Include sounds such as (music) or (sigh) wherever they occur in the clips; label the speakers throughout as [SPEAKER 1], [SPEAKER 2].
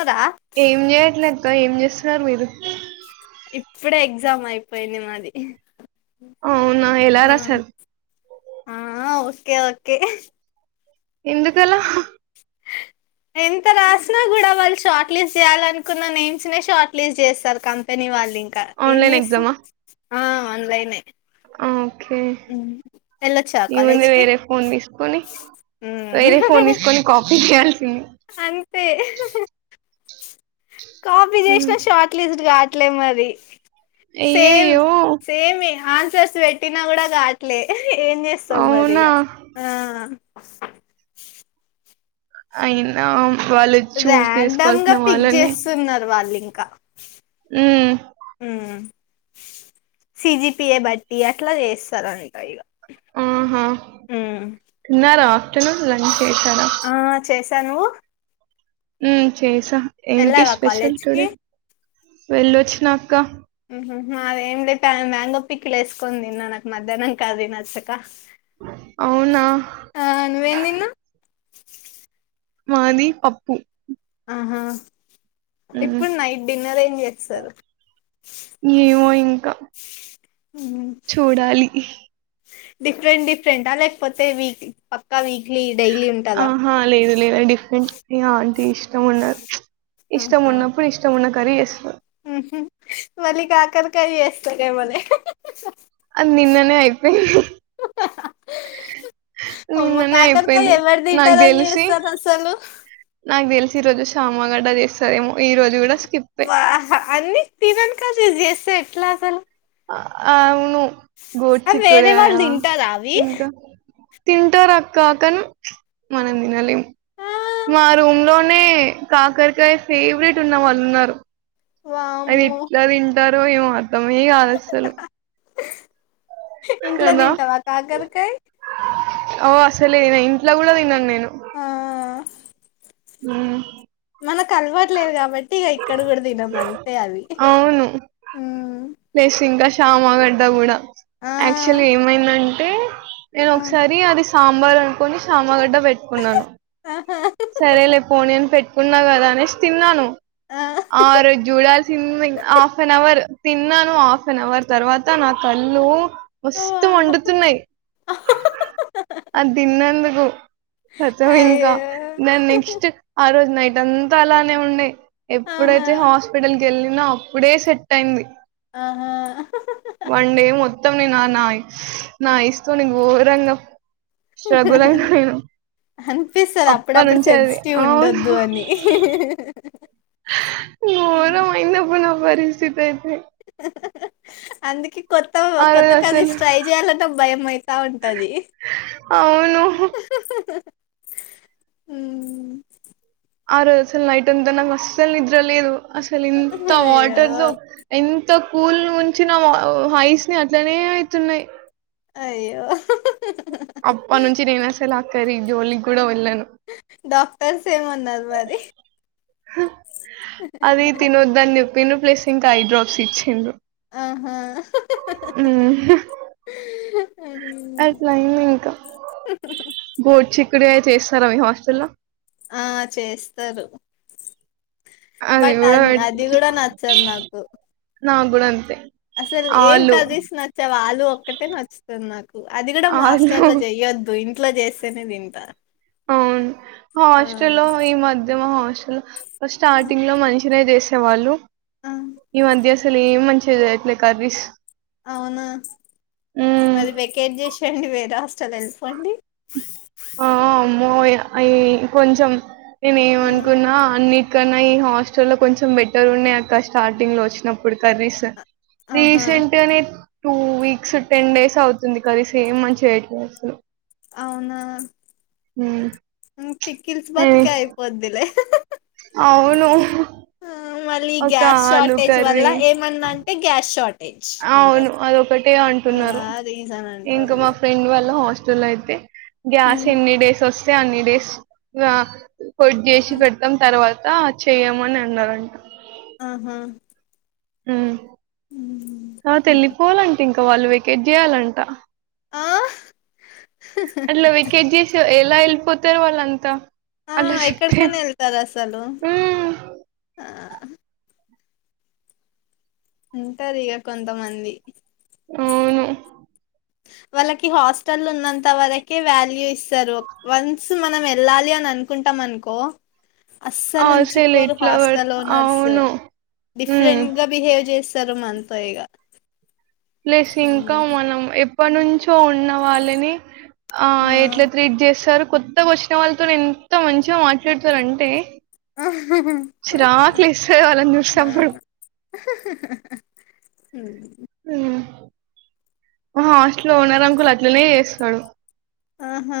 [SPEAKER 1] అదా
[SPEAKER 2] ఏం చేయట్లేక్క ఏం చేస్తున్నారు మీరు
[SPEAKER 1] ఇప్పుడే ఎగ్జామ్ అయిపోయింది మాది
[SPEAKER 2] అవునా ఎలా
[SPEAKER 1] ఆ
[SPEAKER 2] ‌రాసార్
[SPEAKER 1] ఆ ఓకే ఓకే
[SPEAKER 2] ఎందుకలా
[SPEAKER 1] ఎంత రాసిన కూడా వాళ్ళు షార్ట్ లిస్ట్ చేయాల అనుకున్నా నేమ్స్ నే షార్ట్ లిస్ట్ చేస్తారు కంపెనీ వాళ్ళు ఇంకా ఇంకా ఏం
[SPEAKER 2] ఆన్లైన్
[SPEAKER 1] చేస్తాం
[SPEAKER 2] ఎగ్జామా
[SPEAKER 1] ఆ ఆన్లైనే
[SPEAKER 2] ఆ ఓకే
[SPEAKER 1] ఉమ్. వెళ్ళొచ్చా
[SPEAKER 2] నీ
[SPEAKER 1] కాలేజ్
[SPEAKER 2] ముందు
[SPEAKER 1] కి
[SPEAKER 2] వేరే ఫోన్ తీసుకొని
[SPEAKER 1] ఉమ్.
[SPEAKER 2] వేరే ఫోన్ తీసుకొని కా (inaudible)
[SPEAKER 1] అంతే కాపి చేసిన
[SPEAKER 2] ఉమ్.
[SPEAKER 1] షార్ట్లిస్ట్ కా అట్లే మరి సేమ్
[SPEAKER 2] అయ్యయ్యో
[SPEAKER 1] సేమ్ మిహన్ సస్ పెట్టినా కూడా కాట్లే ఏం చేస్తావు మరి
[SPEAKER 2] అవునా
[SPEAKER 1] ఇగ
[SPEAKER 2] అయినా వాళ్ళు చూస్
[SPEAKER 1] ర్యాండమ్ గా
[SPEAKER 2] చేసుకోవాల్సిన
[SPEAKER 1] పిక్
[SPEAKER 2] వాళ్ళనే
[SPEAKER 1] చేస్తున్నారు వాళ్ళు క
[SPEAKER 2] ఉమ్
[SPEAKER 1] ఉ సిజిపిఏ బట్టి అట్లా చేస్తారు అంట ఇగ
[SPEAKER 2] ఆహా తిన్నారా ఆఫ్టర్నూన్ లంచ్ చేసారా
[SPEAKER 1] తను
[SPEAKER 2] ఉ చేస్ ఏంటి స్పెషల్
[SPEAKER 1] కాలేజ్ కి
[SPEAKER 2] టుడే వెళ్ళొచినాక్క
[SPEAKER 1] ఉ హు అది ఏమియితే తన మ్యాంగో పికిల్ వేసుకొని తిన్న నాకు మధ్యాహ్నం కాది నచ్చక
[SPEAKER 2] అవునా
[SPEAKER 1] ఆ నువ్వేం తిన్నావ్
[SPEAKER 2] మాది పప్పు
[SPEAKER 1] హా
[SPEAKER 2] ఉమ్
[SPEAKER 1] ఇప్పుడు నైట్ డిన్నర్ ఏం్ చేస్తారు
[SPEAKER 2] ఏమో ఇంకా చూడాలి
[SPEAKER 1] డిఫరెంట్ డిఫరెంట్ా లేకపోతే వీక్ పక్కా వీక్
[SPEAKER 2] ఆహా లేదు లేదు డిఫరెంట్ ఆ ఇష్టన్నాద్ ఇష్టం ఉడిన్నప్పుడు ఇష్టమున్న కరి అస్
[SPEAKER 1] మలికాకకాయి అస్త రిమోలే
[SPEAKER 2] అది నిన్ననే అయిపోయింది
[SPEAKER 1] అమ్మో
[SPEAKER 2] నిన్ననే
[SPEAKER 1] కాకరకాయ
[SPEAKER 2] అయిపోయింది
[SPEAKER 1] ఎవరు
[SPEAKER 2] నాకు
[SPEAKER 1] తింటారని
[SPEAKER 2] తెలిసి
[SPEAKER 1] చేస్తారు అసలు
[SPEAKER 2] నాకు తెలిసి ఈరోోజు శ మ్మగడ్డ చేస్తారేమో ఈ రోజు కూడా స్కిప్పే
[SPEAKER 1] వాహ అన్నీ తిననీ కయ్ చేస్తే ఎట్లా అసలు
[SPEAKER 2] అవు ను గోర్
[SPEAKER 1] అవి వేరే
[SPEAKER 2] చికుడయా
[SPEAKER 1] వాళ్ళు తింటారా అవి
[SPEAKER 2] ఇంకా తింటారు అక్క కాని మనం తినలేం
[SPEAKER 1] ఆ
[SPEAKER 2] మా రూమ్ లోనే కాకరకాయ ఫేవరెట్ ఉన్న వాళ్ళు ఉన్నారు. అవి
[SPEAKER 1] వామ్మో
[SPEAKER 2] ఎట్లా థీమ్ టారో ఏమో అర్థమే కాదు అసలు.
[SPEAKER 1] ఇంట్లో తింటావా కాకరకాయ
[SPEAKER 2] అవా అసలే నే ఇంట్లో కూడా తినను నేను.
[SPEAKER 1] ఆ
[SPEAKER 2] ఉ
[SPEAKER 1] కలవట్లేదు కాబట్ టిగా ఇక్కడ కూడా తినం అంతే అది.
[SPEAKER 2] ప్లేస్ ఇంకా షామాగడ్డ కూడా.
[SPEAKER 1] ఆ
[SPEAKER 2] ఆక్చులీ ఏమైదాన్ నేను
[SPEAKER 1] ఆ
[SPEAKER 2] ఒకసారి అరీస్ సాంబార్ అనుకోని సామగడ్డ పెట్టుకున్నాను.
[SPEAKER 1] ఆహా
[SPEAKER 2] ఉన్నా కదా అనేసి తిన్నాను. ఆ జూడాల సి హాఫ్ నావర్ తిన్నాను హాఫ్న్ అవర్ తర్వాత నా కళ్ళు.
[SPEAKER 1] ఆ వా.
[SPEAKER 2] మాస్తుూ వండుతున్నాయి ఆ తిన్నందుకు సచం ఇంకా.
[SPEAKER 1] అయ్యో
[SPEAKER 2] నెక్స్ట్ ఆ రోజు నైట్ అంతా అలానే ఉండేయి
[SPEAKER 1] ఆహా
[SPEAKER 2] ఎప్పుడైతే హాస్పిటల్ వేళ్ళినా అప్పుడే సెట్ అయింది.
[SPEAKER 1] ఆహా
[SPEAKER 2] (unintelligible) నాయిస్ వొస్తోంది ఘోరంగ స్ట్రగుల్ అయి పోయేను
[SPEAKER 1] అనిపిస్తది అప్పుడప్పుడు సెన్సిటివ్
[SPEAKER 2] అవును
[SPEAKER 1] ఉండొద్దు అని
[SPEAKER 2] ఘోరం అయింది అబ్బ నాకు పరిస్థితి అయితే
[SPEAKER 1] అందుకే కొత్త
[SPEAKER 2] ఆ
[SPEAKER 1] కొత్త
[SPEAKER 2] రోజు
[SPEAKER 1] కర్రీస్
[SPEAKER 2] అసలు
[SPEAKER 1] ట్రై చేయాలంటే భయం అయితా ఉంటంది
[SPEAKER 2] అవును
[SPEAKER 1] అ
[SPEAKER 2] ఆ రోజు నైట్ అంతా నాకు అస్సల్ నిద్ర లేదు అసలు ఎంత
[SPEAKER 1] అయ్యో
[SPEAKER 2] వాటర్తో ఎంత కూల్ ఉంచిన హైస్ ని అట్లనే అవుతున్నాయి
[SPEAKER 1] అయ్యో
[SPEAKER 2] అప్పట్నుంచి నేనాసలా కర్రీ జోలి కూడా వెల్లను
[SPEAKER 1] డాక్టర్ మన్నారు మరి
[SPEAKER 2] హ అది తినొద్దని చెప్పిర్రు ప్లేస్ ఇంకా ఐ డ్రాప్స్ ఇచ్చిండ్రు
[SPEAKER 1] ఆహా
[SPEAKER 2] ఊమ్
[SPEAKER 1] ఉమ్.
[SPEAKER 2] అట్లా అయింది ఇంకా గోట్ చి ఇక్కడే చేస్తారా మీ హాస్టల్లో
[SPEAKER 1] ఆ చేస్తారు
[SPEAKER 2] అది
[SPEAKER 1] బట్ అ
[SPEAKER 2] కూడా
[SPEAKER 1] అది
[SPEAKER 2] పెట్-
[SPEAKER 1] కూడా నచ్చదు నాకు
[SPEAKER 2] నాకు కూడా అంతే
[SPEAKER 1] అసలు ఏం
[SPEAKER 2] ఆలు
[SPEAKER 1] కర్రీస్ నచ్చవు ఆలు ఒక్కటే నచ్చుతుంది నాకు అది కూడా మా
[SPEAKER 2] ఆలు
[SPEAKER 1] హాస్టల్ లో చెయొద్దు ఇం ఇంట్ల చేస్తేనే తింటా
[SPEAKER 2] అవును
[SPEAKER 1] ఆ
[SPEAKER 2] హాస్టల్లో ఈ మధ్య మా హాస్టల్ స్టార్టింగ్ లో మంచిగా మంచిగానే చేసే వాళ్ళు
[SPEAKER 1] ఆ
[SPEAKER 2] ఈ మధ్య అసలేం మంచి చేయట్లే కరీస్
[SPEAKER 1] అవునా మరీ వెకేట్ చేసి చండి వేర హస్టలు వెళ్ళిపోండి
[SPEAKER 2] అ కొంచెం నేను ఏం
[SPEAKER 1] ఆ
[SPEAKER 2] అనుకున్నా అన్ని ఇక్కనయి ఈ హాస్టల్ లో కొంచెం బెటర్ ఉన్నాయి అక్క స్టార్టింగ్ లో వచ్చినప్పుడు కర్రీస్
[SPEAKER 1] ఆహా
[SPEAKER 2] రీసెంట్ నేన్ టూ వీక్స్ టెన్ డేస్ అవుతుంది కది సేమ్ మంచి ఎట్ల వస్తయి
[SPEAKER 1] అవున పికిల్స్ బత్కె అయిపోద్ది లె
[SPEAKER 2] ఆవును
[SPEAKER 1] మళ్ళీ గ్యాస్ షార్టేజ్ వల్ల ఏమన్నా అంటే గ్యాస్ షార్ట్
[SPEAKER 2] అవును అదొకటే అంటున్నారు
[SPEAKER 1] రీజన్
[SPEAKER 2] ఇంక
[SPEAKER 1] అంటారు
[SPEAKER 2] మా
[SPEAKER 1] ఇగ
[SPEAKER 2] ఫ్రెండ్ వాళ్ళ హాస్టల్ జూలై అయితే గ్యాస్ ఎన్ని డేస్ వస్త అయితే అన్ని డేస్ ఇగ ఫుడ్ చేసి పెడ్తాం తర్వాత త చెయ్యమని అన్నారంట
[SPEAKER 1] ఆహ
[SPEAKER 2] ఊహ్ తర్వత ఎల్లిపోవాలంటే ఇంక తొ వాల్లు వ్యాకేట్ చేయాలంటా
[SPEAKER 1] ఆ
[SPEAKER 2] అట్ల వ్యాకేట్ చేసె ఎలా వెళ్ళిపోతరు వాళ్ళంతా
[SPEAKER 1] ఆ
[SPEAKER 2] అట్లా చెప్తే
[SPEAKER 1] ఎక్కడకనేళ్తదసలు
[SPEAKER 2] ఉమ్
[SPEAKER 1] ఉంటారు ఇగ కొంత మంది
[SPEAKER 2] అవును
[SPEAKER 1] వాళ్ళకి హాస్టల్ ఉన్నంత వరకే వాల్యూ ఇస్తరు వన్స్ మనం వెళ్ళాలి అని అనుకుంటాం అనుకో అస్సలు
[SPEAKER 2] అసలు
[SPEAKER 1] ఉంచుకోరు
[SPEAKER 2] ఎట్లా పడు
[SPEAKER 1] హాస్టల్ ఓనర్స్
[SPEAKER 2] అవును ఉమ్
[SPEAKER 1] డిఫరెంట్గా బిహేవ్ చేసి ఇస్తర్ మనతో ఇగ
[SPEAKER 2] ప్లెస్ ఇంకా మనం ఇప్ ఇప్పుడ్నుంచ్ తో ఉన్న వాళ్ళని ఆ ఎట్లా ట్రీట్ చేస్తారు కొత్తగ వచ్చిన వాళ్ళతోనె ఎంత మంచిగా మాట్లాడతారంటే చిరాక్ లేస్తది వాళ్ళని చూసినప్పుడు
[SPEAKER 1] ఉమ్
[SPEAKER 2] ఉమ్ మ హాస్టల్ లో ఒనరంకులు అట్లనే చేస్తాడు
[SPEAKER 1] ఆహా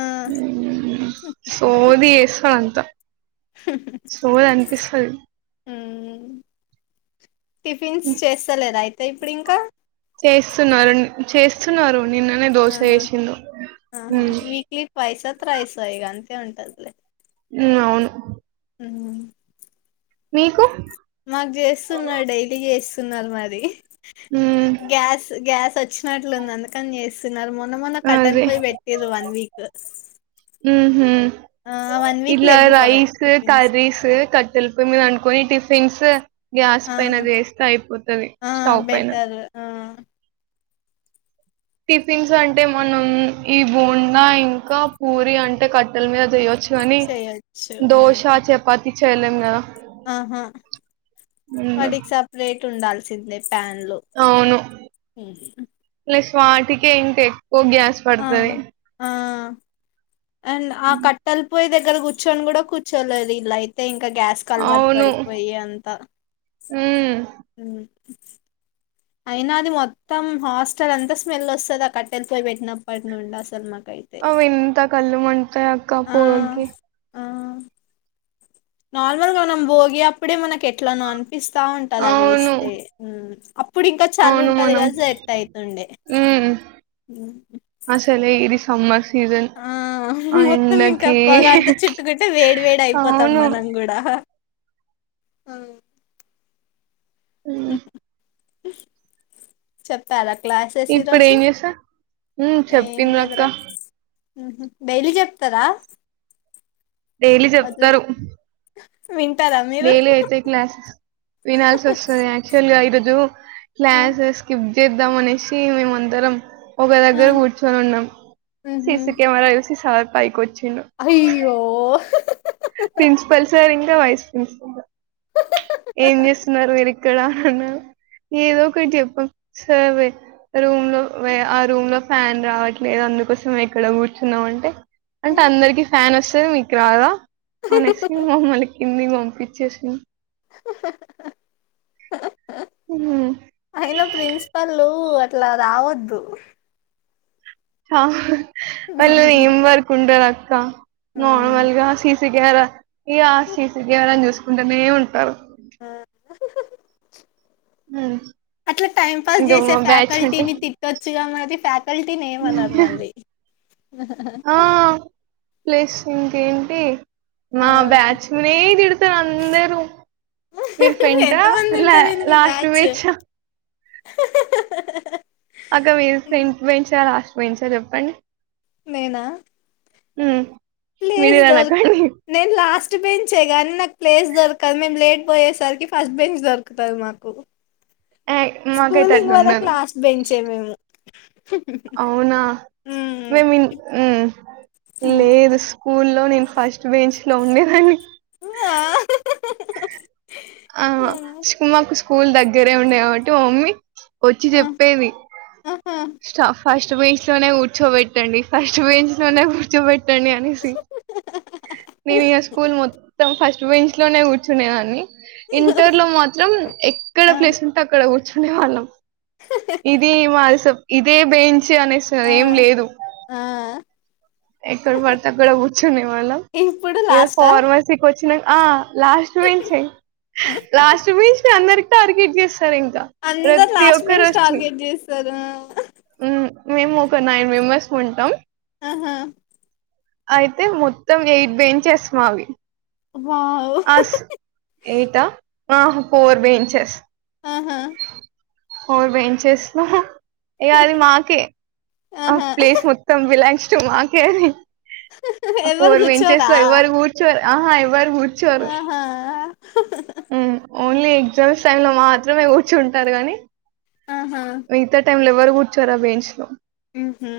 [SPEAKER 2] సోది ఎసుడు అంత ద సోది అనిపిస్తది.
[SPEAKER 1] ఉమ్ టిఫిన్స్ చేస్తలేదా అయి. ఇప్పుడు ఇంకా.
[SPEAKER 2] చేస్తున్నారు చేస్తున్నారు. నిన్ననే దోస
[SPEAKER 1] ఆహా
[SPEAKER 2] చేసిండ్రు ఉమ్.
[SPEAKER 1] త్రైస్ ఇక అంతే ఉంటదిలే.
[SPEAKER 2] ఉమ్ అవును.
[SPEAKER 1] ఉమ్.
[SPEAKER 2] మీకు.
[SPEAKER 1] మాకు చేస్తున్నారు. డైలీ చేస్తున్నారు మరి.
[SPEAKER 2] ఉమ్
[SPEAKER 1] గ్యాస్ గ్యాస్ వచ్చు వచ్చినట్లుంది అందుకని చేస్తున్నారు మొ.
[SPEAKER 2] అదే ఉమ్మ్
[SPEAKER 1] ఆ వన్ వీక్
[SPEAKER 2] ఇలా
[SPEAKER 1] లేవ్వు
[SPEAKER 2] రైస్
[SPEAKER 1] టిఫిన్స్
[SPEAKER 2] కరీస్ కట్టల పోయి మీద అన్. కొన్ని టిఫిన్స్. గ్యాస్
[SPEAKER 1] ఆ
[SPEAKER 2] పైన చేస్తే అయిపోతది.
[SPEAKER 1] ఆ
[SPEAKER 2] స్టవ్ పైన.
[SPEAKER 1] బెటర్ ఆ
[SPEAKER 2] టిఫిన్స్ అంటే మనం ఈ బోండా ఇంకా పూరి అంటే కట్టెల మీద చేయొచ్చు. కాని
[SPEAKER 1] చేయొచ్చు
[SPEAKER 2] దోశ, చపాతి. పిచ్చ చేయలేం కదా.
[SPEAKER 1] ఆహా
[SPEAKER 2] ఉమ్,
[SPEAKER 1] వాటికి సపరేట్. ఉండాల్సిందే. జపాన్ లో
[SPEAKER 2] అవును
[SPEAKER 1] ఉమ్.
[SPEAKER 2] ప్లస్ వాటికే ఇంత ఎక్. త్రీ అవర్స్ పడుతది.
[SPEAKER 1] ఆ అండ్ ఆహ్ కట్టల్. పొయ్యి దగ్గర కూర్చొని కూడా కూర్చోలేదు ఇల్లా అయితే ఇం. ఇంకా గ్యాస్ కి అలవాటు
[SPEAKER 2] అవును
[SPEAKER 1] పడిపోయి అంతా.
[SPEAKER 2] ఉమ్
[SPEAKER 1] ఉమ్. అయినా అది మొత్తం హాస్టల్ అంతా స్మెల్ వస్తుంది. అ కట్టెళపొయ్యి పెట్టినప్పటి నుండి అసలు మాకు.
[SPEAKER 2] అవి ఇంత కళ్లు మండుతాయి
[SPEAKER 1] ఆ
[SPEAKER 2] అక్కపోగకి.
[SPEAKER 1] నార్మల్ గా మనం భోగి అప్పుడే మనకు ఎట్లానో అన్. ఇప్పిస్తా ఉంటది అవి
[SPEAKER 2] అవును
[SPEAKER 1] వేస్తే ఉమ్. ఇప్పుడు ఇంకా చాలి
[SPEAKER 2] అవును
[SPEAKER 1] ఉంటది
[SPEAKER 2] మనం
[SPEAKER 1] కదా సెర్ట్ అవుతుండే.
[SPEAKER 2] ఉమ్ సమ్మర్స్.
[SPEAKER 1] ఆ మొత్తం ఇంకా పోగంత చుట్టుకుంటే వేడి వేడి అయిపోతం
[SPEAKER 2] అవును
[SPEAKER 1] మనం కూడా అ
[SPEAKER 2] మ్మ్
[SPEAKER 1] చెప్పరా
[SPEAKER 2] ఇప్పుడు ఏం చేసా మ్మ్
[SPEAKER 1] ఏం
[SPEAKER 2] చెప్పింది అక్క
[SPEAKER 1] లేదురా డైలీ చెప్తరా
[SPEAKER 2] డైలీ చెప్తరు
[SPEAKER 1] వింటారా మీరు
[SPEAKER 2] డైలీ అయితే క్లాసెస్ వినాల్స్ వస్తుంది ఆక్చువల్గా ఈరోజు
[SPEAKER 1] ఆ
[SPEAKER 2] క్లాసెస్ స్కిప్ చేద్దామనేసి మేమందరం ఒక
[SPEAKER 1] ఆ
[SPEAKER 2] దగ్గర కూర్చొని ఉన్నం
[SPEAKER 1] ఉహు
[SPEAKER 2] సీసీ కెమెరా చూసి సార్ పైకోచ్చి
[SPEAKER 1] అయ్యో
[SPEAKER 2] ప్రిన్సిపల్ సార్ వైస్ ప్రిన్సిపాల్ ద ఇక్కడ అన్నారు ఏదో ఒకటి చెప్పం సర్ రూమ్ లో ఆ రూమ్ లో ఫ్యాన్ రావట్లేదు అందుకోసమే ఇక్కడ కూర్చున్నాం అంటే అంటే అందరికి ఫ్యాన్ అస్ స్తది మీకు రాదా అనేస్కున్ మమ్మల్ని కిందిక్ పంపిచేశినా
[SPEAKER 1] అయినా ప్రిన్సిపల్లు పు అట్లా రావద్దు
[SPEAKER 2] ఆహ్ వాళ్లు ఎమ్ వర్క్ ఉంటదక్ కా
[SPEAKER 1] ఉమ్,
[SPEAKER 2] నార్మల్ గా సిసి గార ఈగా సి సి కెమెరాను చూసుకుంటనే ఉంటారు
[SPEAKER 1] ఆ అట్లా టైం పాస్
[SPEAKER 2] ఇంకా
[SPEAKER 1] చేసే
[SPEAKER 2] మా బ్యాచ్ అంటే
[SPEAKER 1] ఫ్యాకల్టీని తిట్టొచ్చుగా మరి కల్టీని ఏమనరు మళ్ళీ
[SPEAKER 2] ఆ ప్లస్ ఇంకేంటీ మా
[SPEAKER 1] ఆ
[SPEAKER 2] బ్యాచ్చనే తిడుతారు అందరూ మీరు ఫ్రెంటా
[SPEAKER 1] ఎంతమంది
[SPEAKER 2] ల లాస్ట్ బెంచా
[SPEAKER 1] హ హా.
[SPEAKER 2] అక్క మీరు ఫ్రంట్ బెంచా లాస్ట్ బెంచా చెప్పండి
[SPEAKER 1] నేనా
[SPEAKER 2] మ్మ్
[SPEAKER 1] ప్లేస్ దొరు నేను లాస్ట్ బెంచే కానీ నాకు ప్లేస్ దొరకదు మేము లేట్ పోయేసరికి ఫస్ట్ బెంచ్ దొరుకుతాది మాకు.
[SPEAKER 2] ఏ మాకైతే
[SPEAKER 1] స్కూలింగ్
[SPEAKER 2] అట్లా
[SPEAKER 1] వరకు లాస్ట్ బెంచే మేము
[SPEAKER 2] అవున
[SPEAKER 1] హ్మ్
[SPEAKER 2] మేమ్ ఇన్ హ్మ్
[SPEAKER 1] హ్మ్
[SPEAKER 2] లేదు సు స్కూల్లో నేను ఫస్ట్ బెంచ్ లో ఉండేదాని
[SPEAKER 1] ఆ
[SPEAKER 2] ఆహా సుమ కుసుమ స్కూల్ దగ్గరే ఉండేయి కాబట్టి మా మమ్మీ వచ్చి
[SPEAKER 1] ఆ
[SPEAKER 2] చెప్పేది
[SPEAKER 1] ఆహా
[SPEAKER 2] స్టఫ్ ఫస్ట్ బేంచ్ లోనే కూర్చోబెట్టండి ఫస్ట్ బేంచ్ లోనే కూర్చోబెట్ టండి అనేసి నేను ఇగ స్కూల్ మొత్తం ఫస్ట్ ఫస్ట్ బెంచ్ లోనే కూర్చునేదాన్ని ఇంటర్ లో మాత్రం ఎక్కడ
[SPEAKER 1] ఆ
[SPEAKER 2] ప్లేస్ ఉంటే అక్కడ కూర్ కూర్చునే వాళ్ళం ఇది మాది సప్ ఇదే బేన్ చు అనేసి
[SPEAKER 1] ఆ
[SPEAKER 2] అదేం లేదు
[SPEAKER 1] ఆ
[SPEAKER 2] ఎక్కడ పడితే అక్కడ కూర్చునే వాళ్ళం
[SPEAKER 1] ఇప్పుడు లాస్టా
[SPEAKER 2] ఫార్మసీకి వచ్ చ్చిన ఆ లాస్ట్ బెంచే లాస్ట్ బెంచ్ చ్ అందరికి టార్గెట్ చేస్
[SPEAKER 1] అందరు లాస్ట్ బెంచ్ టార్గెట్ చేస్తారు
[SPEAKER 2] హ్మ్. మేము ఒక నైన్ మెంబర్స్ ఉంటాం.
[SPEAKER 1] ఆ
[SPEAKER 2] అయితే మొత్తం ఎయిట్ బేంచ్స్ మావి
[SPEAKER 1] వావ్
[SPEAKER 2] అస్ ఎయిట ఆ ఫోర్ బెంచెస్
[SPEAKER 1] ఆహా
[SPEAKER 2] ఫోర్ బెంచెస్ లో ఇగ అది మాకే ఆ
[SPEAKER 1] ఆహా
[SPEAKER 2] ప్లేస్ మొత్తం ఈ లైన్స్ టూ మాకే
[SPEAKER 1] ఎవరు
[SPEAKER 2] ఫోర్ బెంచెస్
[SPEAKER 1] కూర్చోరా
[SPEAKER 2] లో ఎవరు కూర్చోర్ ఆహా ఎవ్వరు కూర్చోరు
[SPEAKER 1] ఆహా
[SPEAKER 2] ఉమ్
[SPEAKER 1] (inaudible)
[SPEAKER 2] ఓన్లీ ఎగ్జామ్స్ టైమ్ లో మాత్రమే గూర్చుంటారు గాని
[SPEAKER 1] ఆహా
[SPEAKER 2] మిగతా టైమ్ లో ఎవరు కూర్చోరు ఆ బెంచ్ లో
[SPEAKER 1] ఉహు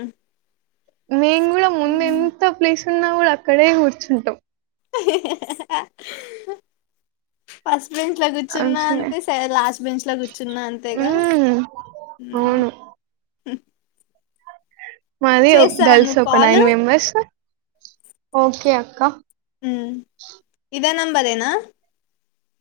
[SPEAKER 2] నేను గూడా ముందు ఎంత ప్లేస్ నువ్వు గూడా అక్కడే కూర్చుంటవ్
[SPEAKER 1] పస్ బెంచ్ లో గూచ్చున్నా
[SPEAKER 2] మంచినే
[SPEAKER 1] అంతే సరే లాస్ట్ బెంచ్ లో గూచ్చున్నా అంతేగా
[SPEAKER 2] ఉమ్
[SPEAKER 1] ఆ
[SPEAKER 2] అవును
[SPEAKER 1] (unintelligible)
[SPEAKER 2] మాది గర్ల్స్
[SPEAKER 1] నువ్వు
[SPEAKER 2] ఒక
[SPEAKER 1] కాల్
[SPEAKER 2] నైన్ మెంబర్స్ ఓకే అక్క
[SPEAKER 1] మ్ ఇదే నంబరేనా